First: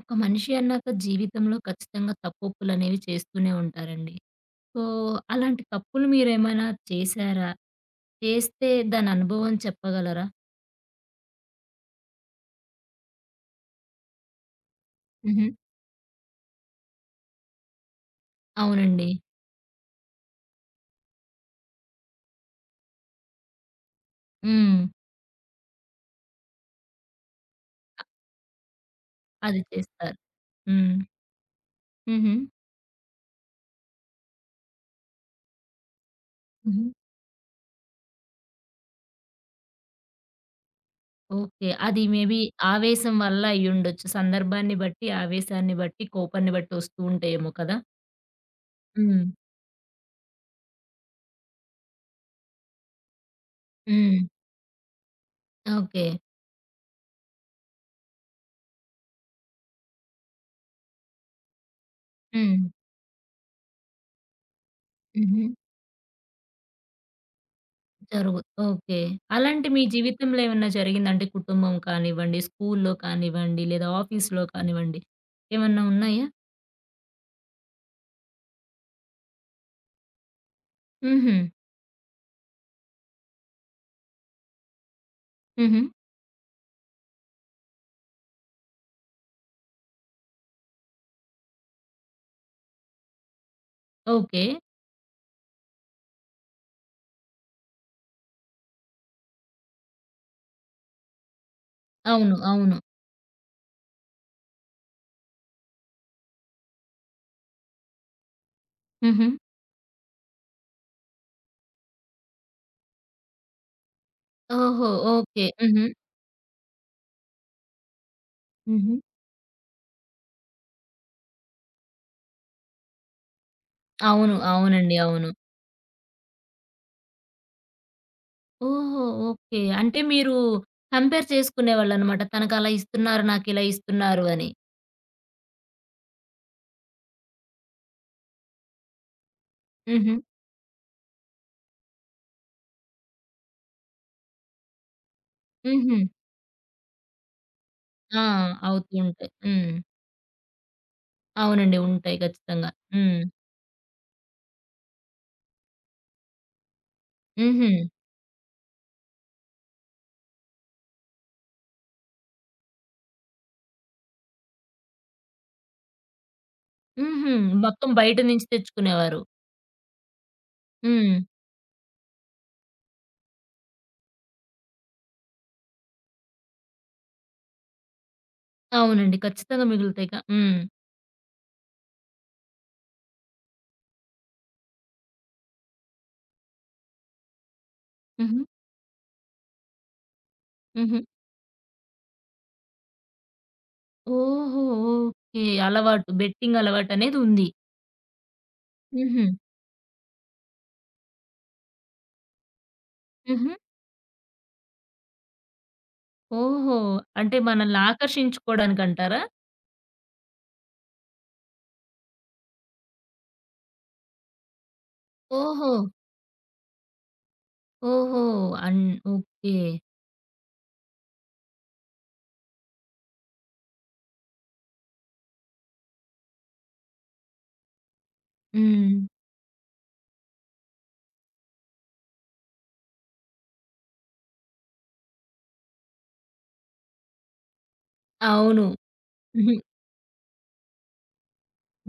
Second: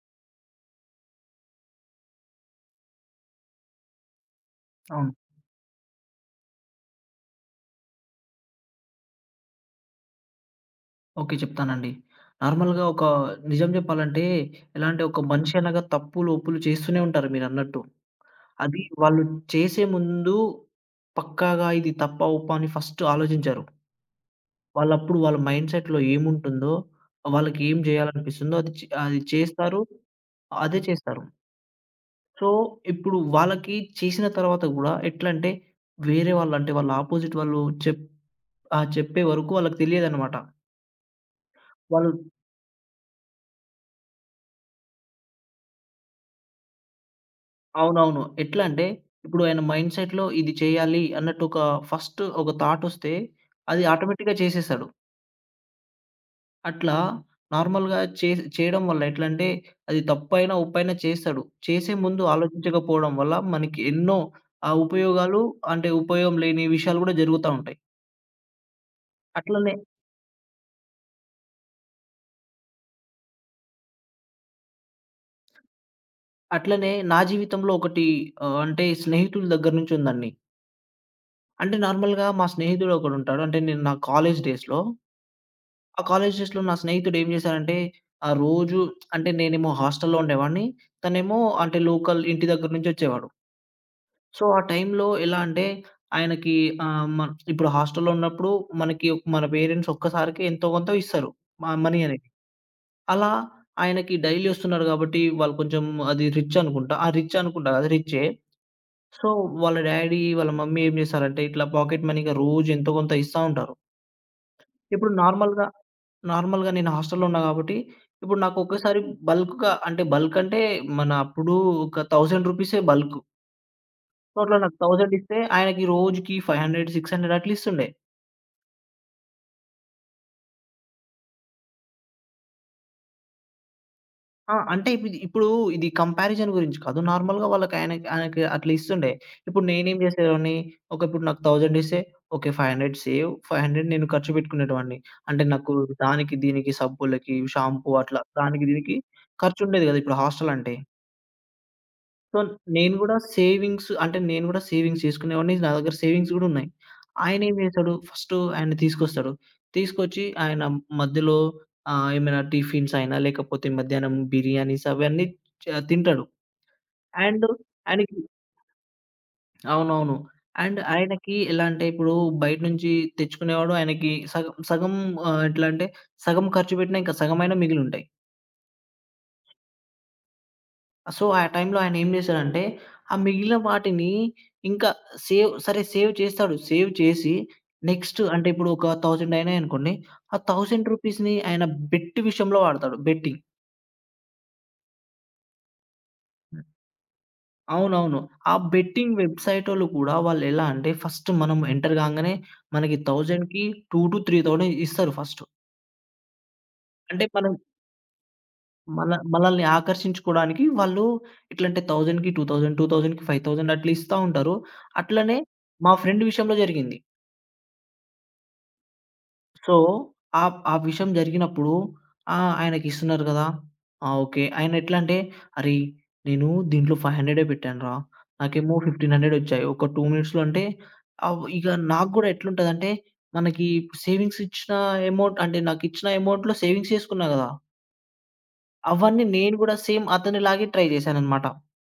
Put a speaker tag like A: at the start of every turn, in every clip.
A: ఒక మనిషి అన్నాక జీవితంలో ఖచ్చితంగా తప్పొప్పులనేవి చేస్తూనే ఉంటారండి. సో,
B: అవును.
A: అలాంటి తప్పులు మీరేమైనా చేశారా? చేస్తే దాని అనుభవం చెప్పగలరా?
B: ఓకే. చెప్తానండి. నార్మల్‌గా ఒక నిజం జెప్పాలంటే, ఎలా అంటే ఒక
A: హుహు.
B: మనిషి అనగా తప్పులు, ఒప్పులు చేస్తూనే ఉంటారు మీరన్నట్టు. అది
A: అవునండి.
B: వాళ్ళు చేసే ముందు పక్కాగా ఇది తప్పా, ఒప్పా అని ఫస్ట్ ఆలోచించరు.
A: హ్మ్.
B: వాళ్ళప్పుడు వాళ్ళ మైండ్ సెట్‌లో ఏముంటుందో, వాళ్ళకి ఏం జేయాలనిపిస్తుందో అది
A: అది
B: చేస్తారు.
A: చేస్తారు.
B: అదే
A: హ్మ్.
B: చేస్తారు.
A: హుహు.
B: సో, ఇప్పుడు వాళ్ళకి చేసిన తర్వాత గూడా ఎట్లంటే, వేరే వాళ్ళు అంటే
A: హుహు.
B: వాళ్ళ ఆపోజిట్ వాళ్ళు చెప్ చెప్పే వరకు వాళ్ళకి తెలియదనమాట.
A: ఓకే. అది
B: వాళ్ళు
A: మేబీ ఆవేశం వల్ల అయ్యుండొచ్చు. సందర్భాన్ని బట్టి, ఆవేశాన్ని బట్టి, కోపాన్ని బట్టి వస్తూ ఉంటాయేమో కదా!
B: అవునవును. ఎట్లా అంటే,
A: హ్మ్.
B: ఇప్పుడు ఆయన మైండ్ సెట్‌లో ఇది చేయాలి అన్నట్టు ఒక ఫస్ట్ ఒక థాటొస్తే, అది
A: హ్మ్.
B: ఆటోమేటిక్‌గా చేసేస్తాడు.
A: ఓకే.
B: అట్లా నార్మల్‌గా చేయడం వల్ల ఎట్లంటే, అది తప్పైనా, ఒప్పైనా చేస్తాడు. చేసే ముందు
A: హ్మ్.
B: ఆలోచించకపోవడం వల్ల మనకి ఎన్నో ఆ ఉపయోగాలు
A: హుహు.
B: అంటే, ఉపయోగం లేని విషయాలు గూడా జరుగుతా ఉంటాయి.
A: జరుగు ఓకే. అలాంటి
B: అట్లనే
A: మీ జీవితంలో ఏమన్నా జరిగిందా? అంటే కుటుంబం కానివ్వండి, స్కూల్లో కానివ్వండి, లేదా ఆఫీస్‌లో కానివ్వండి. ఏమన్నా ఉన్నాయా?
B: అట్లనే నా జీవితంలో ఒకటి అంటే స్నేహితుల దగ్గర నుంచి ఉందండి.
A: హుహు.
B: అంటే నార్మల్‌గా మా స్నేహితుడు ఒకడుంటాడు. అంటే నేను నా కాలేజ్ డేస్‌లో
A: హుహు.
B: ఆ కాలేజ్ డేస్‌లో నా స్నేహితుడు ఏం చేశాడంటే, ఆ రోజు అంటే నేనేమో హాస్టల్‌లో ఉండేవాడిని. తనేమో అంటే లోకల్ ఇంటి దగ్గర నుంచి వచ్చేవాడు.
A: ఓకే.
B: సో, ఆ టైంలో ఎలా అంటే ఆయనకి ఆహ్, మ ఇప్పుడు హాస్టల్‌లో ఉన్నప్పుడు మనకి మన పేరెంట్స్ ఒక్కసారికి ఎంతో కొంత ఇస్తారు. మనీ అనేది.
A: అవును. అవును.
B: అలా ఆయనకి డైలీ వస్తున్నారు కాబట్టి వాళ్ళు కొంచెం అది రిచ్ అనుకుంటా. ఆ రిచ్ అనుకుంటా కదా! రిచ్చే.
A: హుహు.
B: సో, వాళ్ళ డ్యాడీ, వాళ్ళ మమ్మీ ఏం చేశారంటే ఇట్లా పాకెట్ మనీ‌గా రోజు ఎంతో కొంత ఇస్తా ఉంటారు.
A: ఓహో!
B: ఇప్పుడు
A: ఓకే.
B: నార్మల్‌గా,
A: హుహు.
B: నార్మల్‌గా నేను హాస్టల్‌లో ఉన్నా కాబట్టి, ఇప్పుడు నాకు
A: హుహు.
B: ఒకేసారి బల్క్‌గా అంటే బల్క్ అంటే మన అప్పుడు ఒక రూ. 1000 బల్క్.
A: అవును.
B: సో, అట్లా నాకు
A: అవునండి.
B: 1000
A: అవును.
B: ఇస్తే ఆయనకి రోజుకి 500, 600 అట్లా ఇస్తుండే.
A: ఓహో! ఓకే. అంటే మీరు కంపేర్ చేసుకునేవాళ్ళనమాట. తనకలా ఇస్తున్నారు, నాకిలా ఇస్తున్నారు అని.
B: ఆ! అంటే ఇపుడు ఇప్పుడు ఇది కంపారిజన్ గురించి కాదు. నార్మల్‌గా వాళ్ళకి ఆయనకి ఆయనకి అట్లా ఇస్తుండే. ఇప్పుడు నేనేం
A: హుహు.
B: చేసేవాడిని, ఓకే. ఇప్పుడు నాకు 1000 ఇస్తే ఓకే. 500 సేవ్, 500 నేను ఖర్చు పెట్టుకునేటవాడిని. అంటే నాకు
A: హుహు.
B: దానికి, దీనికి సబ్బులకి, షాంపూ
A: ఆ!
B: అట్లా దానికి,
A: అవుతూ
B: దీనికి
A: ఉంటాయి. హ్మ్.
B: ఖర్చుండేది కదా! ఇప్పుడు హాస్టల్ అంటే.
A: అవునండి. ఉంటాయి
B: సో,
A: ఖచ్చితంగా.
B: నేను గూడా
A: హ్మ్.
B: సేవింగ్స్ అంటే, నేను గూడా సేవింగ్స్ చేసుకునేవాడిని. నా దగ్గర సేవింగ్స్ గూడా ఉన్నాయి. ఆయనేం
A: హుహు.
B: జేసాడు, ఫస్టు ఆయన తీసుకొస్తాడు. తీసుకొచ్చి ఆయన మధ్యలో ఏమైనా టిఫిన్స్ అయినా, లేకపోతే మధ్యాహ్నం బిర్యానీస్ అవన్నీ తింటాడు.
A: హుహు.
B: అండ్
A: మొత్తం బయట
B: ఆయనకి
A: నుంచి తెచ్చుకునేవారు.
B: అవునవును. అండ్
A: హ్మ్.
B: ఆయనకి ఎలా అంటే, ఇప్పుడు బయట నుంచి తెచ్చుకునేవాడు ఆయనకి సగం సగం, ఎట్లా అంటే, సగం ఖర్చు పెట్టినా, ఇంకా సగమైనా మిగిలుంటాయి.
A: అవునండి. ఖచ్చితంగా మిగులుతాయిగా. హ్మ్.
B: సో, ఆ టైంలో ఆయనేం జేశాడంటే, ఆ మిగిలిన వాటిని ఇంకా సేవ్ చేస్తాడు. సేవ్ చేసి నెక్స్ట్
A: హుహు.
B: అంటే ఇప్పుడు ఒక 1000 అయినాయనుకోండి. ఆ 1000
A: హుహు.
B: రూపీస్‌ని ఆయన బెట్ విషయంలో వాడతాడు. బెట్టింగ్.
A: ఓహో! ఓకే. అలవాటు. బెట్టింగ్
B: హ్మ్.
A: అలవాటనేదుంది.
B: అవునవును. ఆ బెట్టింగ్
A: హుహు.
B: వెబ్‌సైటోళ్ళు కూడా వాళ్ళెలా అంటే ఫస్ట్ మనం ఎంటర్ కాంగానే మనకి
A: హుహు.
B: 1000కి 2-3000 ఇస్తారు ఫస్ట్.
A: ఓహో!
B: అంటే
A: అంటే
B: మనం
A: మనల్ని
B: మన
A: ఆకర్షించుకోవడానికంటారా?
B: మనల్ని ఆకర్షించుకోవడానికి వాళ్ళు ఎట్లంటే 1000కి 2000, 2000కి 5000 అట్లా ఇస్తా ఉంటారు. అట్లనే
A: ఓహో!
B: మా ఫ్రెండ్ విషయంలో జరిగింది.
A: ఓహో! అన్ ఓకే.
B: సో, ఆ ఆ విషయం జరిగినప్పుడు ఆ! ఆయనకిస్తున్నారు గదా! ఆ! ఓకే. ఆయనెట్లా అంటే, "అరేయ్! నేను దీంట్లో 500 పెట్టానురా. నాకేమో
A: హ్మ్.
B: 1500 ఒచ్చాయి. ఒక 2 మినిట్స్‌లో" అంటే అవ్ ఇక నాకు గూడా ఎట్లుంటదంటే, మనకి సేవింగ్స్ ఇచ్చిన అమౌంట్ అంటే నాకిచ్చిన అమౌంట్‌లో సేవింగ్స్ చేసుకున్నా గదా!
A: అవును.
B: అవన్నీ
A: హుహు.
B: నేను గూడా సేమ్ అతనిలాగే ట్రై జేశాననమాట.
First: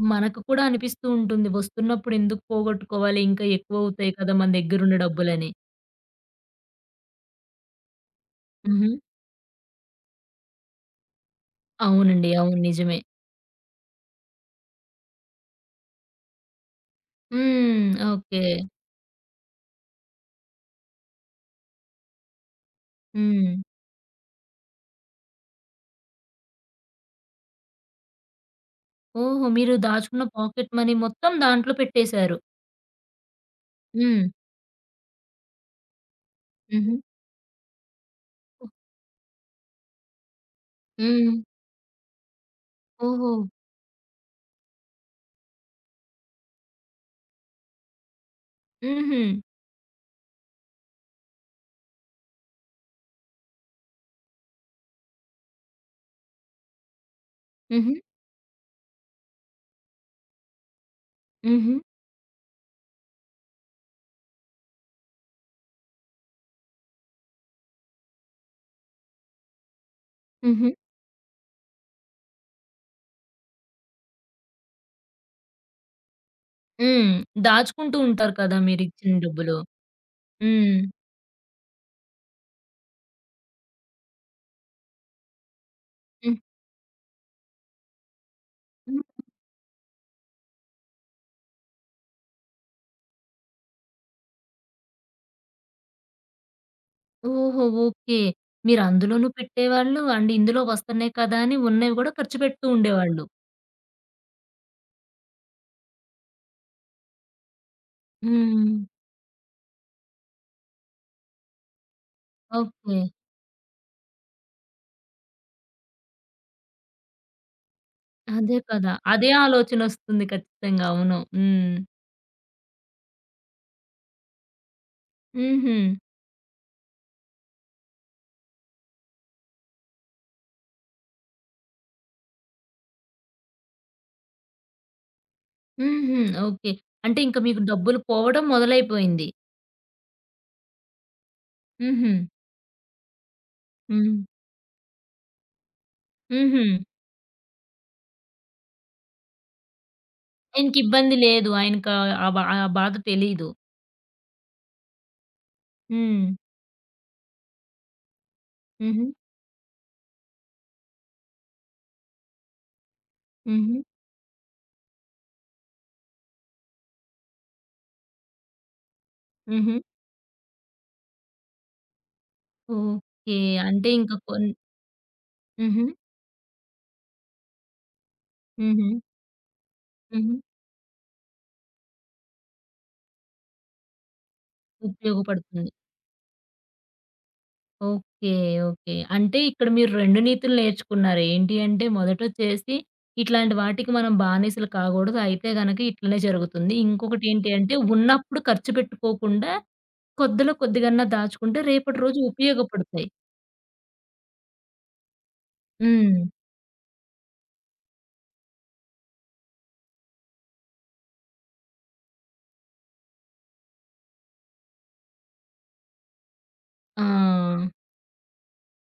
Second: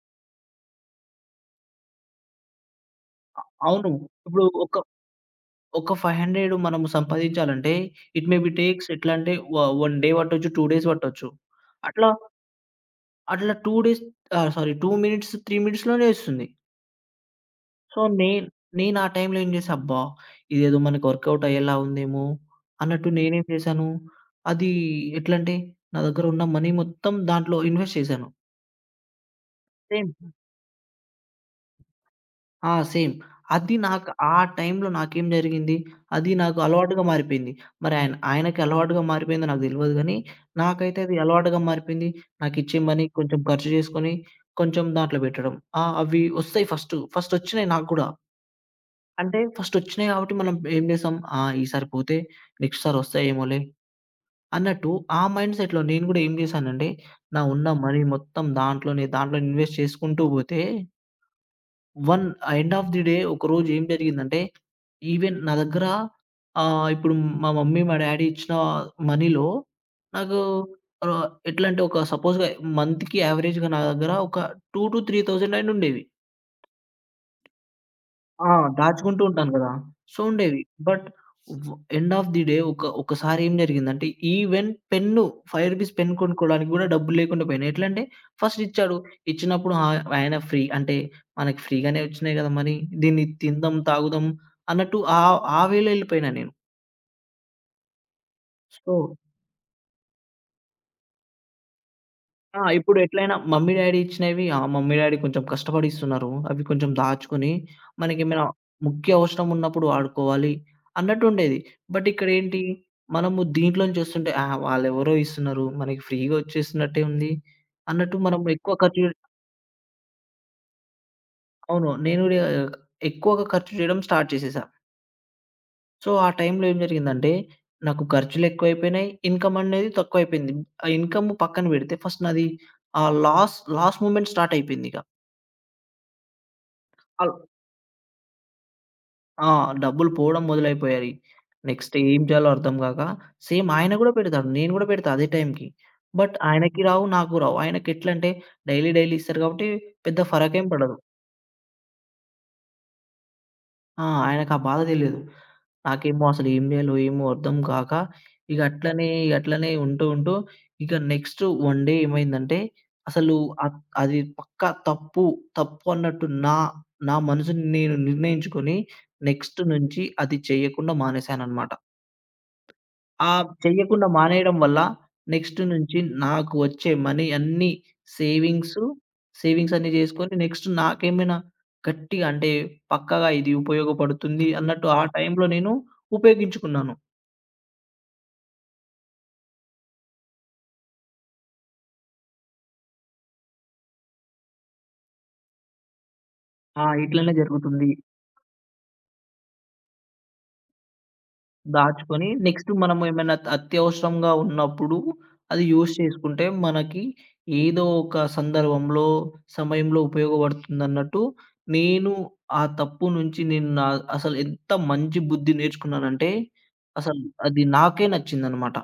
A: మనకు కూడా అనిపిస్తూ ఉంటుంది. వస్తున్నప్పుడు ఎందుకు పోగొట్టుకోవాలి? ఇంకా
B: అవును.
A: ఎక్కువవుతాయి కదా!
B: ఇప్పుడు
A: మన
B: ఒక
A: దగ్గరున్న డబ్బులని.
B: ఒక 500 మనము సంపాదించాలంటే, ఇట్ మే బి టేక్స్
A: హుహు.
B: ఎట్లా అంటే 1 డే పట్టొచ్చు, 2 డేస్ పట్టొచ్చు. అట్లా
A: అవునండి. అవును. నిజమే.
B: అట్లా 2 డేస్ ఆహ్, సారీ 2 మినిట్స్, 3 మినిట్స్‌లోనే ఏస్తుంది.
A: హ్మ్.
B: So,
A: okay.
B: నేను నేను ఆ టైంలో ఏం చేశా, అబ్బా! ఇదేదో మనకు వర్కౌట్ అయ్యేలా ఉందేమో అన్నట్టు నేనేం
A: హ్మ్.
B: చేశాను, అది ఎట్లంటే, నా దగ్గర ఉన్న మనీ మొత్తం దాంట్లో ఇన్వెస్ట్ చేశాను.
A: ఓహో! మీరు
B: సేమ్.
A: దాచుకున్న పాకెట్ మనీ మొత్తం దాంట్లో పెట్టేశారు.
B: ఆ! సేమ్. అది నాకు
A: హ్మ్.
B: ఆ టైంలో నాకేం జరిగింది, అది నాకు
A: హుహు.
B: అలవాటుగా మారిపోయింది. మరి ఆయనకి అలవాటుగా మారిపోయిందో నాకు తెలవదు గానీ, నాకైతే అది
A: హ్మ్.
B: అలవాటుగా మారిపోయింది. నాకిచ్చే మనీ
A: ఓహో!
B: కొంచెం ఖర్చు చేసుకొని, కొంచెం దాంట్లో పెట్టడం. ఆ! అవి ఒస్తాయి ఫస్టు. ఫస్టొచ్చినాయి నాకు గూడా.
A: హుహు.
B: అంటే ఫస్టొచ్చినాయి కాబట్టి మనం ఏం చేసాం, ఆ! ఈసారి పోతే నెక్స్ట్ సారి ఒస్తాయేమోలే అన్నట్టు ఆ మైండ్ సెట్‌లో నేను గూడా ఏం చేశానంటే, నా ఉన్న
A: హుహు.
B: మనీ మొత్తం దాంట్లోనే, దాంట్లో ఇన్వెస్ట్ చేసుకుంటూ పోతే
A: హుహు.
B: One end of the day ఒకరోజు ఏం జరిగిందంటే, ఈవెన్ నా దగ్గర ఇప్పుడు మా మమ్మీ, మా డ్యాడీ ఇచ్చిన మనీలో నాకు
A: హుహు.
B: ఎట్లంటే ఒక సపోజ్‌గా మంత్‌కి యావరేజ్‌గా నా దగ్గర ఒక 2,000-3,000 అయినుండేవి.
A: హ్మ్. దాచుకుంటూ ఉంటారు
B: ఆ!
A: కదా! మీరిచ్చిన
B: దాచుకుంటూ ఉంటాను
A: డబ్బులు.
B: గదా! సో, ఉండేవి.
A: హ్మ్.
B: బట్ వ్ ఎండ్ ఆఫ్ ది డే ఒకసారి ఏం జరిగిందంటే, ఈవెన్ పెన్ను రూ. 5 పెన్
A: హ్మ్.
B: కొనుక్కోవడానికి గూడా డబ్బులు లేకుండా పోయినాయి. ఎట్లంటే ఫస్ట్ ఇచ్చాడు.
A: హ్మ్.
B: ఇచ్చినప్పుడు ఆ ఆయన ఫ్రీ అంటే మనకి ఫ్రీగానే వచ్చినాయి గదా! మరి. దీన్ని తిందాం, తాగుదాం అన్నట్టు ఆ ఆ వేలో ఎళ్ళిపోయినా నేను.
A: ఓహో! ఓకే. మీరు
B: సో
A: అందులోనూ పెట్టేవాళ్ళు అండ్ ఇందులో వస్తున్నాయి కదా! అని ఉన్నవి గూడా ఖర్చు
B: ఆ!
A: పెడుతూ
B: ఇప్పుడు
A: ఉండేవాళ్ళు.
B: ఎట్లైనా మమ్మీ, డ్యాడీ ఇచ్చినవి ఆ! మమ్మీ, డ్యాడీ కొంచెం కష్టపడి ఇస్తున్నారు. అవి కొంచెం దాచుకొని మనకేమైనా
A: హ్మ్.
B: ముఖ్య అవసరం ఉన్నప్పుడు వాడుకోవాలి అన్నట్టుండేది. But ఇక్కడేంటి
A: okay.
B: మనము దీంట్లో నుంచి చూస్తుంటే వాళ్ళెవరో ఇస్తున్నారు. మనకి ఫ్రీగా వచ్చేస్తున్నట్టే ఉంది అన్నట్టు మనం
A: అదే
B: ఎక్కువ
A: కదా!
B: ఖర్చు చే
A: అదే ఆలోచనొస్తుంది ఖచ్చితంగా. అవును. హ్మ్.
B: అవును. నేను కూడా ఎక్కువగా ఖర్చు చేయడం స్టార్ట్ చేసేసా.
A: హుహు.
B: సో, ఆ టైంలో ఏం జరిగిందంటే నాకు ఖర్చులెక్కువైపోయినాయి. ఇన్‌కమ్ అనేది తక్కువైపోయింది. ఆ ఇన్‌కమ్ పక్కన పెడితే ఫస్ట్ నాది ఆహ్, లాస్ లాస్ మూవ్‌మెంట్ స్టార్ట్ అయిపోయిందిక.
A: హుహు. ఓకే. అంటే
B: అల్
A: ఇంక మీకు డబ్బులు పోవడం మొదలైపోయింది.
B: ఆ! డబ్బులు పోవడం మొదలైపోయాయి. నెక్స్ట్
A: హుహు.
B: ఏం చేయాలో అర్థం గాక, సేమ్ ఆయన గూడా
A: హ్మ్.
B: పెడతాడు. నేను గూడా పెడతా అదే టైంకి. బట్
A: హుహు.
B: ఆయనకి రావు, నాకు రావు. ఆయనకెట్లంటే డైలీ డైలీ ఇస్తారు కాబట్టి పెద్ద ఫరకేం పడదు.
A: ఆయనకిబ్బంది లేదు. ఆయనకా ఆ బాధ తెలీదు.
B: ఆ! ఆయనకా బాధ తెలీదు.
A: హ్మ్.
B: నాకేమో అసలు ఏం జేయాలో ఏమో అర్థం గాక, ఇగ
A: హుహు.
B: అట్లనే, అట్లనే ఉంటూ ఇక నెక్స్ట్ వన్ డే ఏమైందంటే అసలు
A: హుహు.
B: అది పక్కా తప్పు, తప్పు అన్నట్టు నా మనసుని నేను నిర్ణయించుకొని నెక్స్ట్
A: హుహు.
B: నుంచి అది చేయకుండా మానేశానన్నమాట. ఆ!
A: ఓకే. అంటే
B: చెయ్యకుండా
A: ఇంక
B: మానేయడం వల్ల నెక్స్ట్
A: హుహు.
B: నుంచి నాకు వచ్చే మనీ అన్నీ సేవింగ్సు,
A: హుహు.
B: సేవింగ్స్ అన్నీ
A: హుహు.
B: జేసుకొని నెక్స్ట్ నాకేమైనా గట్టిగా అంటే పక్కాగా ఇది ఉపయోగపడుతుంది అన్నట్టు ఆ టైంలో
A: ఉపయోగపడుతుంది.
B: నేను ఉపయోగించుకున్నాను.
A: ఓకే. ఓకే. అంటే ఇక్కడ మీరు 2 నీతులు నేర్చుకున్నారు. ఏంటి అంటే మొదటొచ్చేసి ఇట్లాంటి వాటికి మనం బానిసలు కాగూడదు. అయితే గనక ఇట్లనే జరుగుతుంది.
B: ఆ! ఇట్లనే
A: ఇంకొకటేంటి అంటే
B: జరుగుతుంది.
A: ఉన్నప్పుడు ఖర్చు పెట్టుకోకుండా కొద్దిలో కొద్దిగన్నా దాచుకుంటే రేపటి రోజు
B: దాచుకొని నెక్స్ట్ మనము
A: ఉపయోగపడతాయి.
B: ఏమైనా అత్యవసరంగా ఉన్నప్పుడు అది యూజ్
A: హ్మ్.
B: చేసుకుంటే మనకి ఏదో ఒక సందర్భంలో, సమయంలో ఉపయోగపడుతుందన్నట్టు నేను ఆ తప్పు నుంచి నేను నా అసలు ఎంత మంచి బుద్ధి నేర్చుకున్నానంటే
A: ఆ!
B: అసలు అది నాకే నచ్చిందన్నమాట.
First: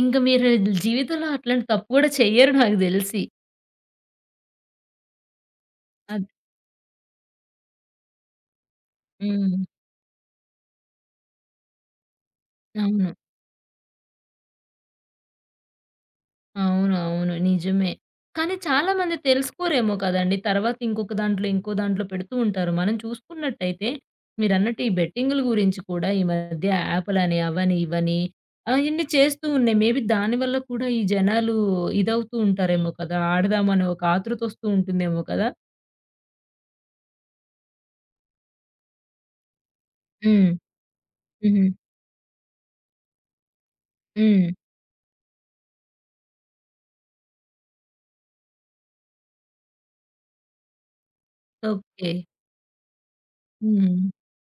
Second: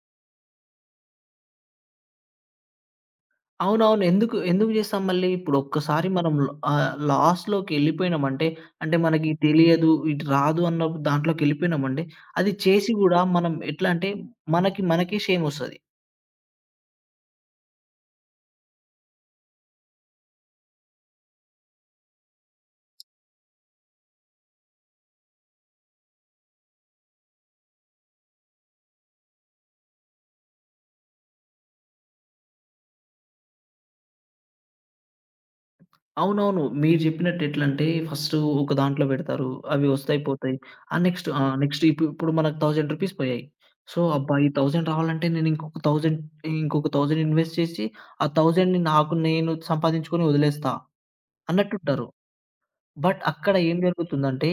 A: ఇంక మీరు జీవితంలో అట్లాంటి తప్పు గూడా చెయ్యరు నాకు దెలిసి.
B: అవునవును. ఎందుకు ఎందుకు చేస్తాం మళ్ళీ? ఇప్పుడు ఒక్కసారి
A: అద్
B: మనం లాస్‌లోకెళ్ళిపోయినామంటే అంటే మనకి
A: హ్మ్.
B: తెలియదు, ఇటు రాదు అన్న దాంట్లోకెళ్ళిపోయినామంటే అది చేసి
A: అవును.
B: గూడా మనం ఎట్లా అంటే మనకి మనకే షేమొస్తది.
A: అవును. అవును. నిజమే. కానీ చాలామంది తెలుసుకోరేమో కదండీ! తర్వాత ఇంకొక దాంట్లో, ఇంకో దాంట్లో పెడుతూ ఉంటారు. మనం చూసుకున్నట్టయితే మీరన్నట్టు ఈ బెట్టింగుల గురించి కూడా ఈ మధ్య యాపులని, అవని, ఇవని ఇన్ని చేస్తూ ఉన్నాయి. మేబీ దానివల్ల కూడా ఈ జనాలు ఇదవుతూ ఉంటారేమో కదా! ఆడదామనే ఒక ఆతృతొస్తూ ఉంటుందేమో కదా!
B: అవునవును. మీరు జెప్పినట్టు ఎట్లంటే ఫస్టు ఒక దాంట్లో బెడతారు. అవి వస్తాయి,
A: హ్మ్.
B: పోతాయి. ఆ నెక్స్ట్ ఆ!
A: హుహు.
B: నెక్స్ట్ ఇప్పు ఇప్పుడు మనకు రూ. 1000 పోయాయి. సో, అబ్బా! ఈ
A: హ్మ్.
B: 1000 రావాలంటే నేను ఇంకొక 1000 ఇన్వెస్ట్ చేసి, ఆ 1000ని నాకు నేను సంపాదించుకొని వదిలేస్తా అన్నట్టుంటారు.
A: ఓకే.
B: బట్ అక్కడ ఏం
A: హ్మ్.
B: జరుగుతుందంటే,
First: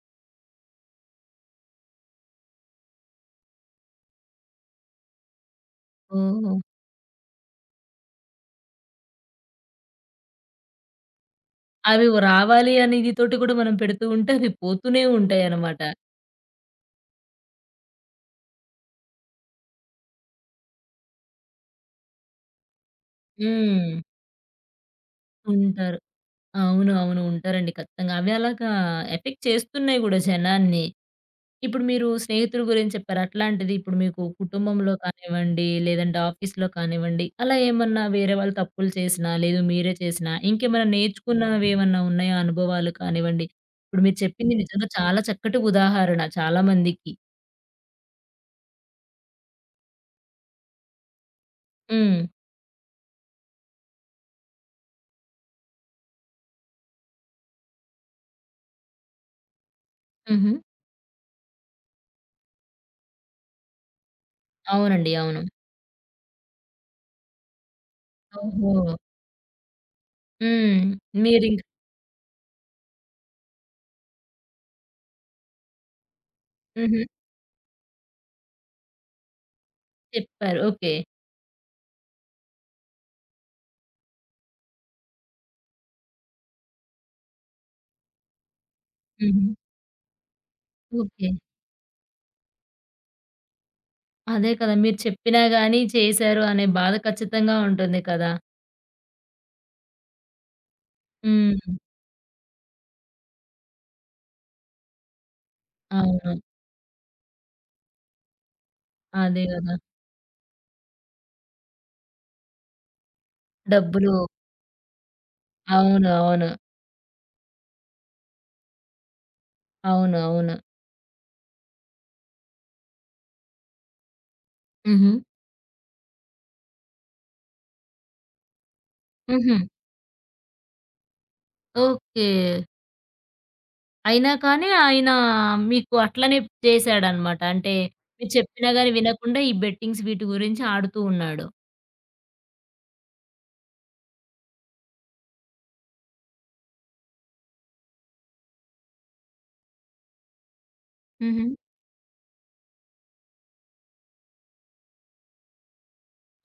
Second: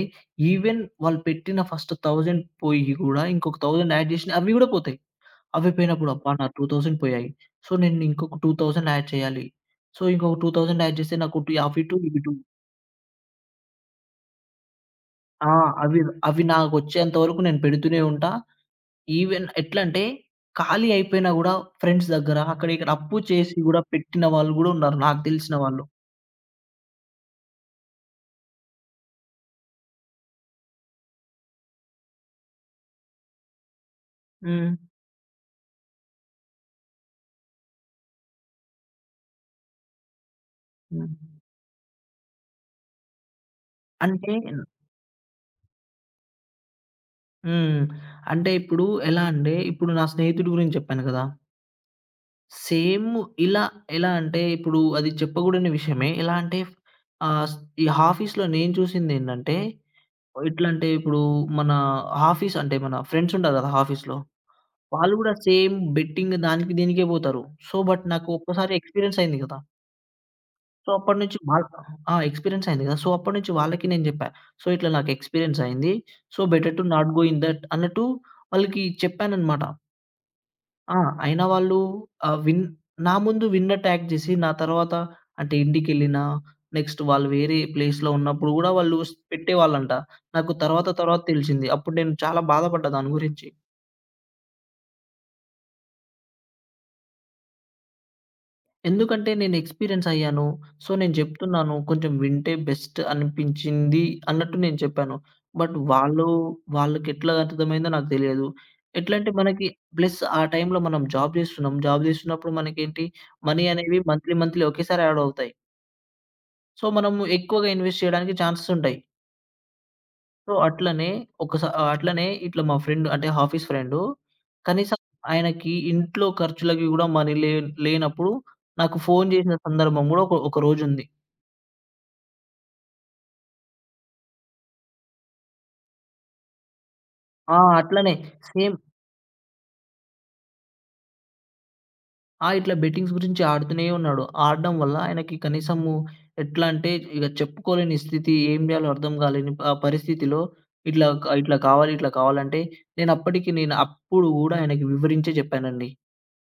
B: ఈవెన్ వాళ్ళు పెట్టిన ఫస్ట్ 1000 పోయి గూడా ఇంకొక 1000 యాడ్ జేషినయి అవి గూడా పోతాయి. అవి పోయినప్పుడు అబ్బా! నా
A: ఓహ్!
B: 2000 పోయాయి. సో, నేను ఇంకొక 2000 యాడ్ చేయాలి. సో, ఇంకొక 2000 యాడ్ జేస్తే నాకు టు అవి 2,
A: అవి
B: ఇవి 2
A: రావాలి అనే ఇది తోటి కూడా మనం పెడుతూ ఉంటే అవి పోతూనే
B: ఆ!
A: ఉంటాయన్నమాట.
B: అవి అవి నాకొచ్చేంత వరకు నేను పెడుతూనే ఉంటా. ఈవెన్ ఎట్లంటే ఖాళీ అయిపోయినా గూడా ఫ్రెండ్స్ దగ్గర అక్కడ ఇక్కడ అప్పు చేసి గూడా
A: హ్మ్.
B: పెట్టిన వాళ్ళు గూడా ఉన్నారు నాకు తెలిసిన వాళ్ళు.
A: ఉంటారు. అవును. అవును. ఉంటారండి ఖచ్చితంగా. అవి అలాగా ఎఫెక్ట్ చేస్తున్నాయి గూడా జనాన్ని. ఇప్పుడు మీరు స్నేహితుల గురించి చెప్పారు. అట్లాంటిది ఇప్పుడు మీకు
B: హ్మ్.
A: కుటుంబంలో కానివ్వండి, లేదంటే ఆఫీస్‌లో కానివ్వండి, అలా ఏమన్నా వేరే వాళ్ళు తప్పులు చేసినా, లేదు మీరే చేసినా, ఇంకేమైనా
B: హ్మ్.
A: నేర్చుకున్నవేమన్నా ఉన్నాయా అనుభవాలు కానివ్వండి? ఇప్పుడు మీరు
B: అంటే
A: చెప్పింది నిజంగా చాలా చక్కటి ఉదాహరణ చాలా మందికి.
B: హ్మ్. అంటే ఇప్పుడు ఎలా అంటే ఇప్పుడు నా స్నేహితుడి గురించి చెప్పాను కదా!
A: హ్మ్.
B: సేమ్ ఇలా ఎలా అంటే ఇప్పుడు అది చెప్పగూడని విషయమే. ఎలా అంటే ఆహ్, ఈ ఆఫీస్‌లో నేను చూసిందేంటంటే,
A: హుహు.
B: ఎట్లంటే ఇప్పుడు మన ఆఫీస్ అంటే మన ఫ్రెండ్స్ ఉంటారు కదా! ఆఫీస్‌లో.
A: అవునండి.
B: వాళ్ళు గూడా
A: అవును.
B: సేమ్ బెట్టింగ్ దానికి దీనికే పోతారు. సో, బట్ నాకు ఒక్కసారి
A: ఓహో!
B: ఎక్స్‌పీరియన్స్ అయింది కదా!
A: హ్మ్.
B: సో, అప్పటి నుంచి
A: మీరింక
B: వాళ్ ఆ! ఎక్స్‌పీరియన్స్ అయింది కదా! సో, అప్పటి నుంచి వాళ్ళకి నేను జెప్పా. సో, ఇట్లా నాకు ఎక్స్‌పీరియన్స్ అయింది. సో, బెటర్ టు
A: హుహు.
B: నాట్ గో ఇన్ దట్ అన్నట్టు వాళ్ళకి చెప్పాననమాట.
A: చెప్పారు. ఓకే.
B: ఆ! అయినా వాళ్ళు ఆహ్, విన్ నా ముందు విన్నట్టు యాక్ట్ జేసి, నా తర్వాత అంటే ఇంటికెళ్ళినా, నెక్స్ట్ వాళ్ళు వేరే ప్లేస్‌లో ఉన్నప్పుడు గూడా వాళ్ళు
A: హుహు.
B: పెట్టేవాళ్ళంట. నాకు తర్వాత తర్వాత
A: ఓకే.
B: తెలిసింది. అప్పుడు నేను చాలా బాధపడ్డా దాని గురించి.
A: అదే కదా! మీరు చెప్పినా గాని చేశారు అనే బాధ ఖచ్చితంగా ఉంటుంది కదా!
B: ఎందుకంటే నేను ఎక్స్‌పీరియన్స్ అయ్యాను. సో, నేను చెప్తున్నాను.
A: హ్మ్.
B: కొంచెం వింటే బెస్ట్ అనిపించింది అన్నట్టు నేను చెప్పాను. బట్ వాళ్ళు
A: అవును.
B: వాళ్ళకెట్లా అర్థమైందో నాకు తెలియదు. ఎట్లంటే
A: అదే
B: మనకి
A: గదా!
B: ప్లస్ ఆ టైంలో మనం జాబ్ చేస్తున్నాం. జాబ్ చేస్తున్నప్పుడు మనకేంటి మనీ అనేవి
A: డబ్బులు
B: మంత్లీ ఒకేసారి యాడ్ అవుతాయి.
A: అవును. అవును.
B: సో, మనము ఎక్కువగా ఇన్వెస్ట్ చేయడానికి ఛాన్సెస్ ఉంటాయి.
A: అవును.
B: సో,
A: అవును.
B: అట్లనే ఇట్లా మా ఫ్రెండ్ అంటే ఆఫీస్ ఫ్రెండు కనీసం
A: హుహు.
B: ఆయనకి ఇంట్లో ఖర్చులకి గూడా మనీ లే లేనప్పుడు నాకు ఫోను
A: హుహు.
B: జేసిన సందర్భం గూడా ఒక ఒక రోజుంది.
A: ఓకే. అయినా కానీ ఆయన మీకు అట్లనే చేశాడనమాట.
B: ఆ!
A: అంటే
B: అట్లనే
A: మీరు చెప్పినా
B: సేమ్.
A: గాని వినకుండా ఈ బెట్టింగ్స్ వీటి గురించి ఆడుతూ ఉన్నాడు.
B: ఆ! ఇట్లా బెట్టింగ్స్ గురించి ఆడుతూనే ఉన్నాడు. ఆడడం వల్ల ఆయనకి కనీసము ఎట్లా అంటే ఇగ చెప్పుకోలేని స్థితి, ఏం జేయాలో అర్థం గాలేని పరిస్థితిలో
A: హుహు.
B: ఇట్లా కావాలి, ఇట్లా కావాలంటే నేను అప్పుడు గూడా ఆయనకి వివరించే జెప్పానండి.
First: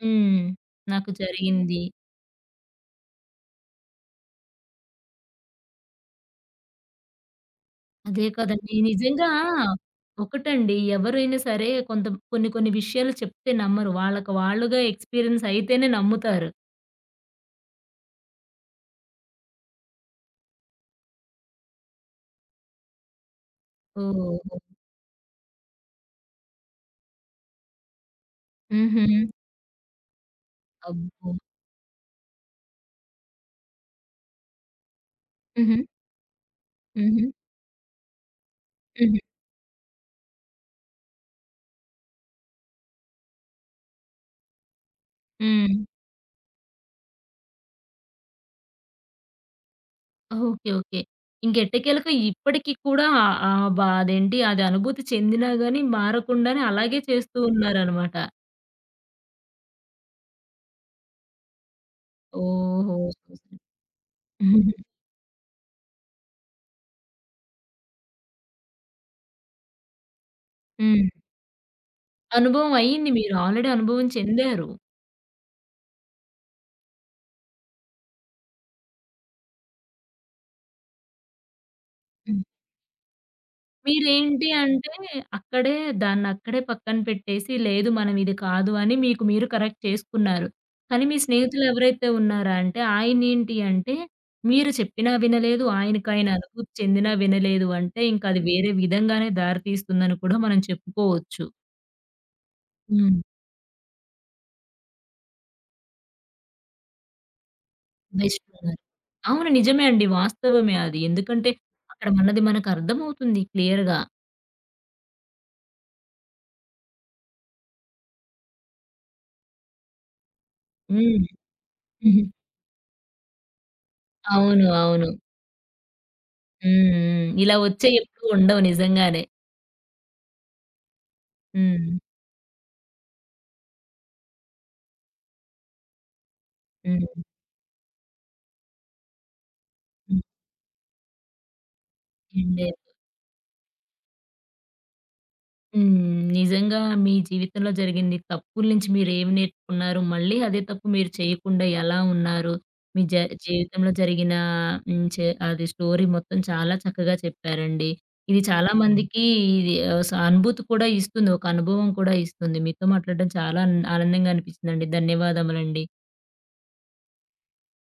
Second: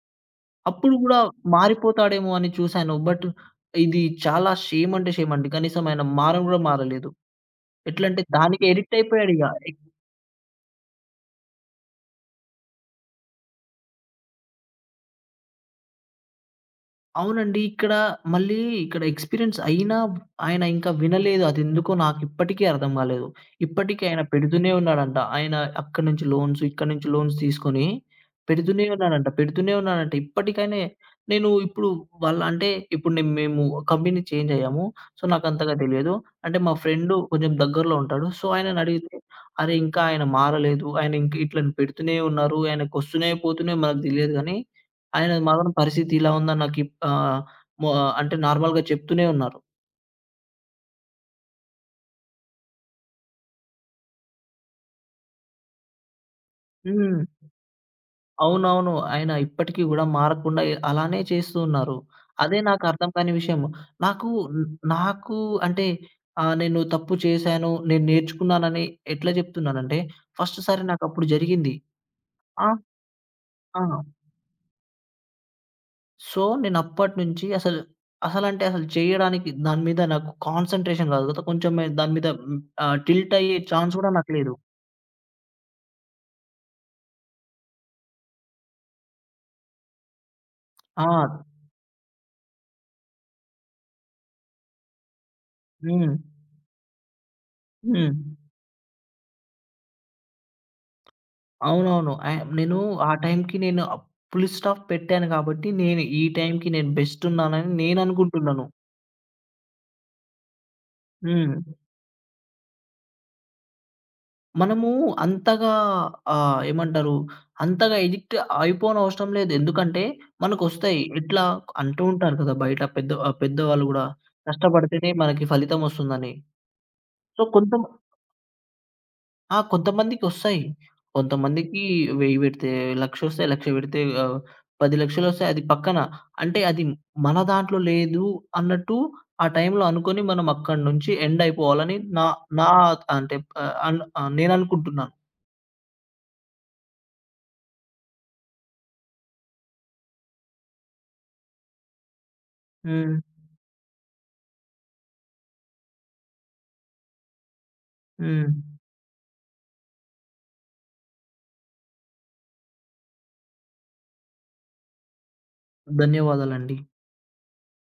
A: హ్మ్.
B: అప్పుడు
A: నాకు
B: గూడా
A: జరిగింది.
B: మారిపోతాడేమో అని చూసాను. బట్ ఇది చాలా షేమ్ అంటే షేమ్ అండి. కనీసం ఆయన మారను గూడా మారలేదు. ఎట్లంటే
A: అదే
B: దానికే
A: కదండీ.
B: ఎడిక్ట్
A: నిజంగా
B: అయిపోయాడిగ.
A: ఒకటండి ఎవరైనా సరే కొంత కొన్ని కొన్ని విషయాలు చెప్తే నమ్మరు. వాళ్ళకి వాళ్ళుగా ఎక్స్‌పీరియన్స్ అయితేనే నమ్ముతారు.
B: అవునండి. మళ్ళీ ఇక్కడ ఎక్స్‌పీరియన్స్ అయినా ఆయన ఇంకా వినలేదు. అదెందుకో నాకిప్పటికీ అర్థం గాలేదు. ఇప్పటికి ఆయన
A: ఓహో!
B: పెడుతూనే ఉన్నాడంట. ఆయన అక్కడి నుంచి లోన్స్, ఇక్కడి నుంచి లోన్స్ తీసుకొని పెడుతూనే
A: హుహు.
B: ఉన్నాడంట. పెడుతూనే ఉన్నాడంట. ఇప్పటికైనా
A: అబ్బో!
B: నేను ఇప్పుడు వాళ్ళ అంటే ఇప్పుడు మేము కంపెనీ చేంజ్ అయ్యాము. సో, నాకంతగా
A: హుహు.
B: తెలియదు. అంటే మా ఫ్రెండు
A: హుహు.
B: కొంచెం దగ్గరలో ఉంటాడు. సో, ఆయననడిగితే
A: హుహు.
B: "అరే! ఇంకా ఆయన మారలేదు. ఆయన ఇంక ఇట్లనే పెడుతూనే ఉన్నారు. ఆయనకొస్తున్నాయి, పోతున్నాయి మనకు తెలియదు గానీ ఆయన మాత్రం
A: హ్మ్.
B: పరిస్థితి ఇలా ఉందని నాకు ఇప్ ఆహ్, మొ అంటే నార్మల్‌గా చెప్తూనే ఉన్నారు.
A: ఓకే. ఓకే. ఇంకెట్టకేలకు ఇప్పటికి కూడా ఆహ్, ఆ బ అదేంటి అది అనుభూతి చెందినా గాని మారకుండానే అలాగే
B: హ్మ్.
A: చేస్తూ ఉన్నారనమాట.
B: అవునవును. ఆయన ఇప్పటికి గూడా మారకుండా అలానే చేస్తూ ఉన్నారు. అదే నాకు
A: ఓహో!
B: అర్థం కాని విషయం. నాకు న్ నాకు అంటే ఆహ్, నేను తప్పు చేశాను, నేను నేర్చుకున్నానని ఎట్లా చెప్తున్నానంటే, ఫస్ట్ సారి
A: హ్మ్.
B: నాకప్పుడు జరిగింది. ఆ!
A: అనుభవం అయింది. మీరు ఆల్రెడీ
B: ఆ!
A: అనుభవం చెందారు.
B: సో, నేను అప్పటినుంచి అసలు అసలు చేయడానికి దాని మీద నాకు కాన్సంట్రేషన్ కాదు కదా! కొంచెం దాని మీద టిల్ట్ అయ్యే ఛాన్స్ గూడా నాకు
A: మీరేంటి
B: లేదు.
A: అంటే అక్కడే దాన్నక్కడే పక్కన పెట్టేసి, లేదు మనం ఇది కాదు అని మీకు మీరు కరెక్ట్ చేసుకున్నారు. కానీ
B: ఆ!
A: మీ స్నేహితులు ఎవరైతే ఉన్నారా అంటే ఆయనేంటి అంటే, మీరు చెప్పినా వినలేదు,
B: హ్మ్.
A: ఆయనకాయన అనుభూతి చెందినా వినలేదు అంటే
B: హ్మ్.
A: ఇంకది వేరే విధంగానే దారి తీస్తుందని కూడా మనం చెప్పుకోవచ్చు.
B: అవునవును. ఆహ్, నేను ఆ
A: హ్మ్.
B: టైంకి నేను ఆహ్, ఫుల్ స్టాప్ పెట్టాను కాబట్టి, నేను ఈ టైంకి నేను బెస్ట్ ఉన్నానని నేను
A: బెస్ట్
B: అనుకుంటున్నాను.
A: ఉన్నారు. అవును. నిజమే అండి. వాస్తవమే అది. ఎందుకంటే
B: హ్మ్.
A: అక్కడ మనది మనకర్థమవుతుంది క్లియర్‌గా.
B: మనము అంతగా ఏమంటారు? అంతగా ఎడిక్ట్ అయిపోనవసరం లేదు. ఎందుకంటే మనకొస్తాయి.
A: హ్మ్.
B: ఎట్లా అంటూ
A: హ్మ్.
B: ఉంటారు కదా! బయట పెద్ద పెద్దవాళ్ళు గూడా,
A: అవును. అవును.
B: కష్టపడితేనే మనకి ఫలితం వస్తుందని.
A: హ్మ్. హ్మ్.
B: సో
A: ఇలా
B: కొంత
A: వచ్చేయి ఎప్పుడు ఉండవు నిజంగానే.
B: ఆ! కొంతమందికొస్తాయి. కొంతమందికి
A: హ్మ్.
B: 1000 పెడితే, లక్షొస్తే, లక్ష పెడితే 10,00,000 అది పక్కన. అంటే అది
A: హ్మ్.
B: మన దాంట్లో లేదు అన్నట్టు ఆ టైంలో
A: హ్మ్.
B: అనుకోని మనం అక్కడి నుంచి ఎండ్ అయిపోవాలని నా
A: ఎండే
B: నా అంటే ఆహ్, అన్ ఆహ్, నేననుకుంటున్నాను.
A: హ్మ్. నిజంగా మీ జీవితంలో జరిగింది తప్పుల నుంచి మీరేమి నేర్చుకున్నారు? మళ్ళీ అదే తప్పు మీరు చేయకుండా ఎలా ఉన్నారు? మీ జ
B: హ్మ్.
A: జీవితంలో జరిగిన హ్మ్. అది స్టోరీ మొత్తం చాలా చక్కగా చెప్పారండి. ఇది
B: హ్మ్.
A: చాలా మందికి ఇది ఆహ్, స అనుభూతి కూడా ఇస్తుంది. ఒక అనుభవం కూడా ఇస్తుంది. మీతో మాట్లాడడం చాలా ఆనందంగా అనిపిచ్చిందండి. ధన్యవాదములండి.
B: ధన్యవాదాలండి.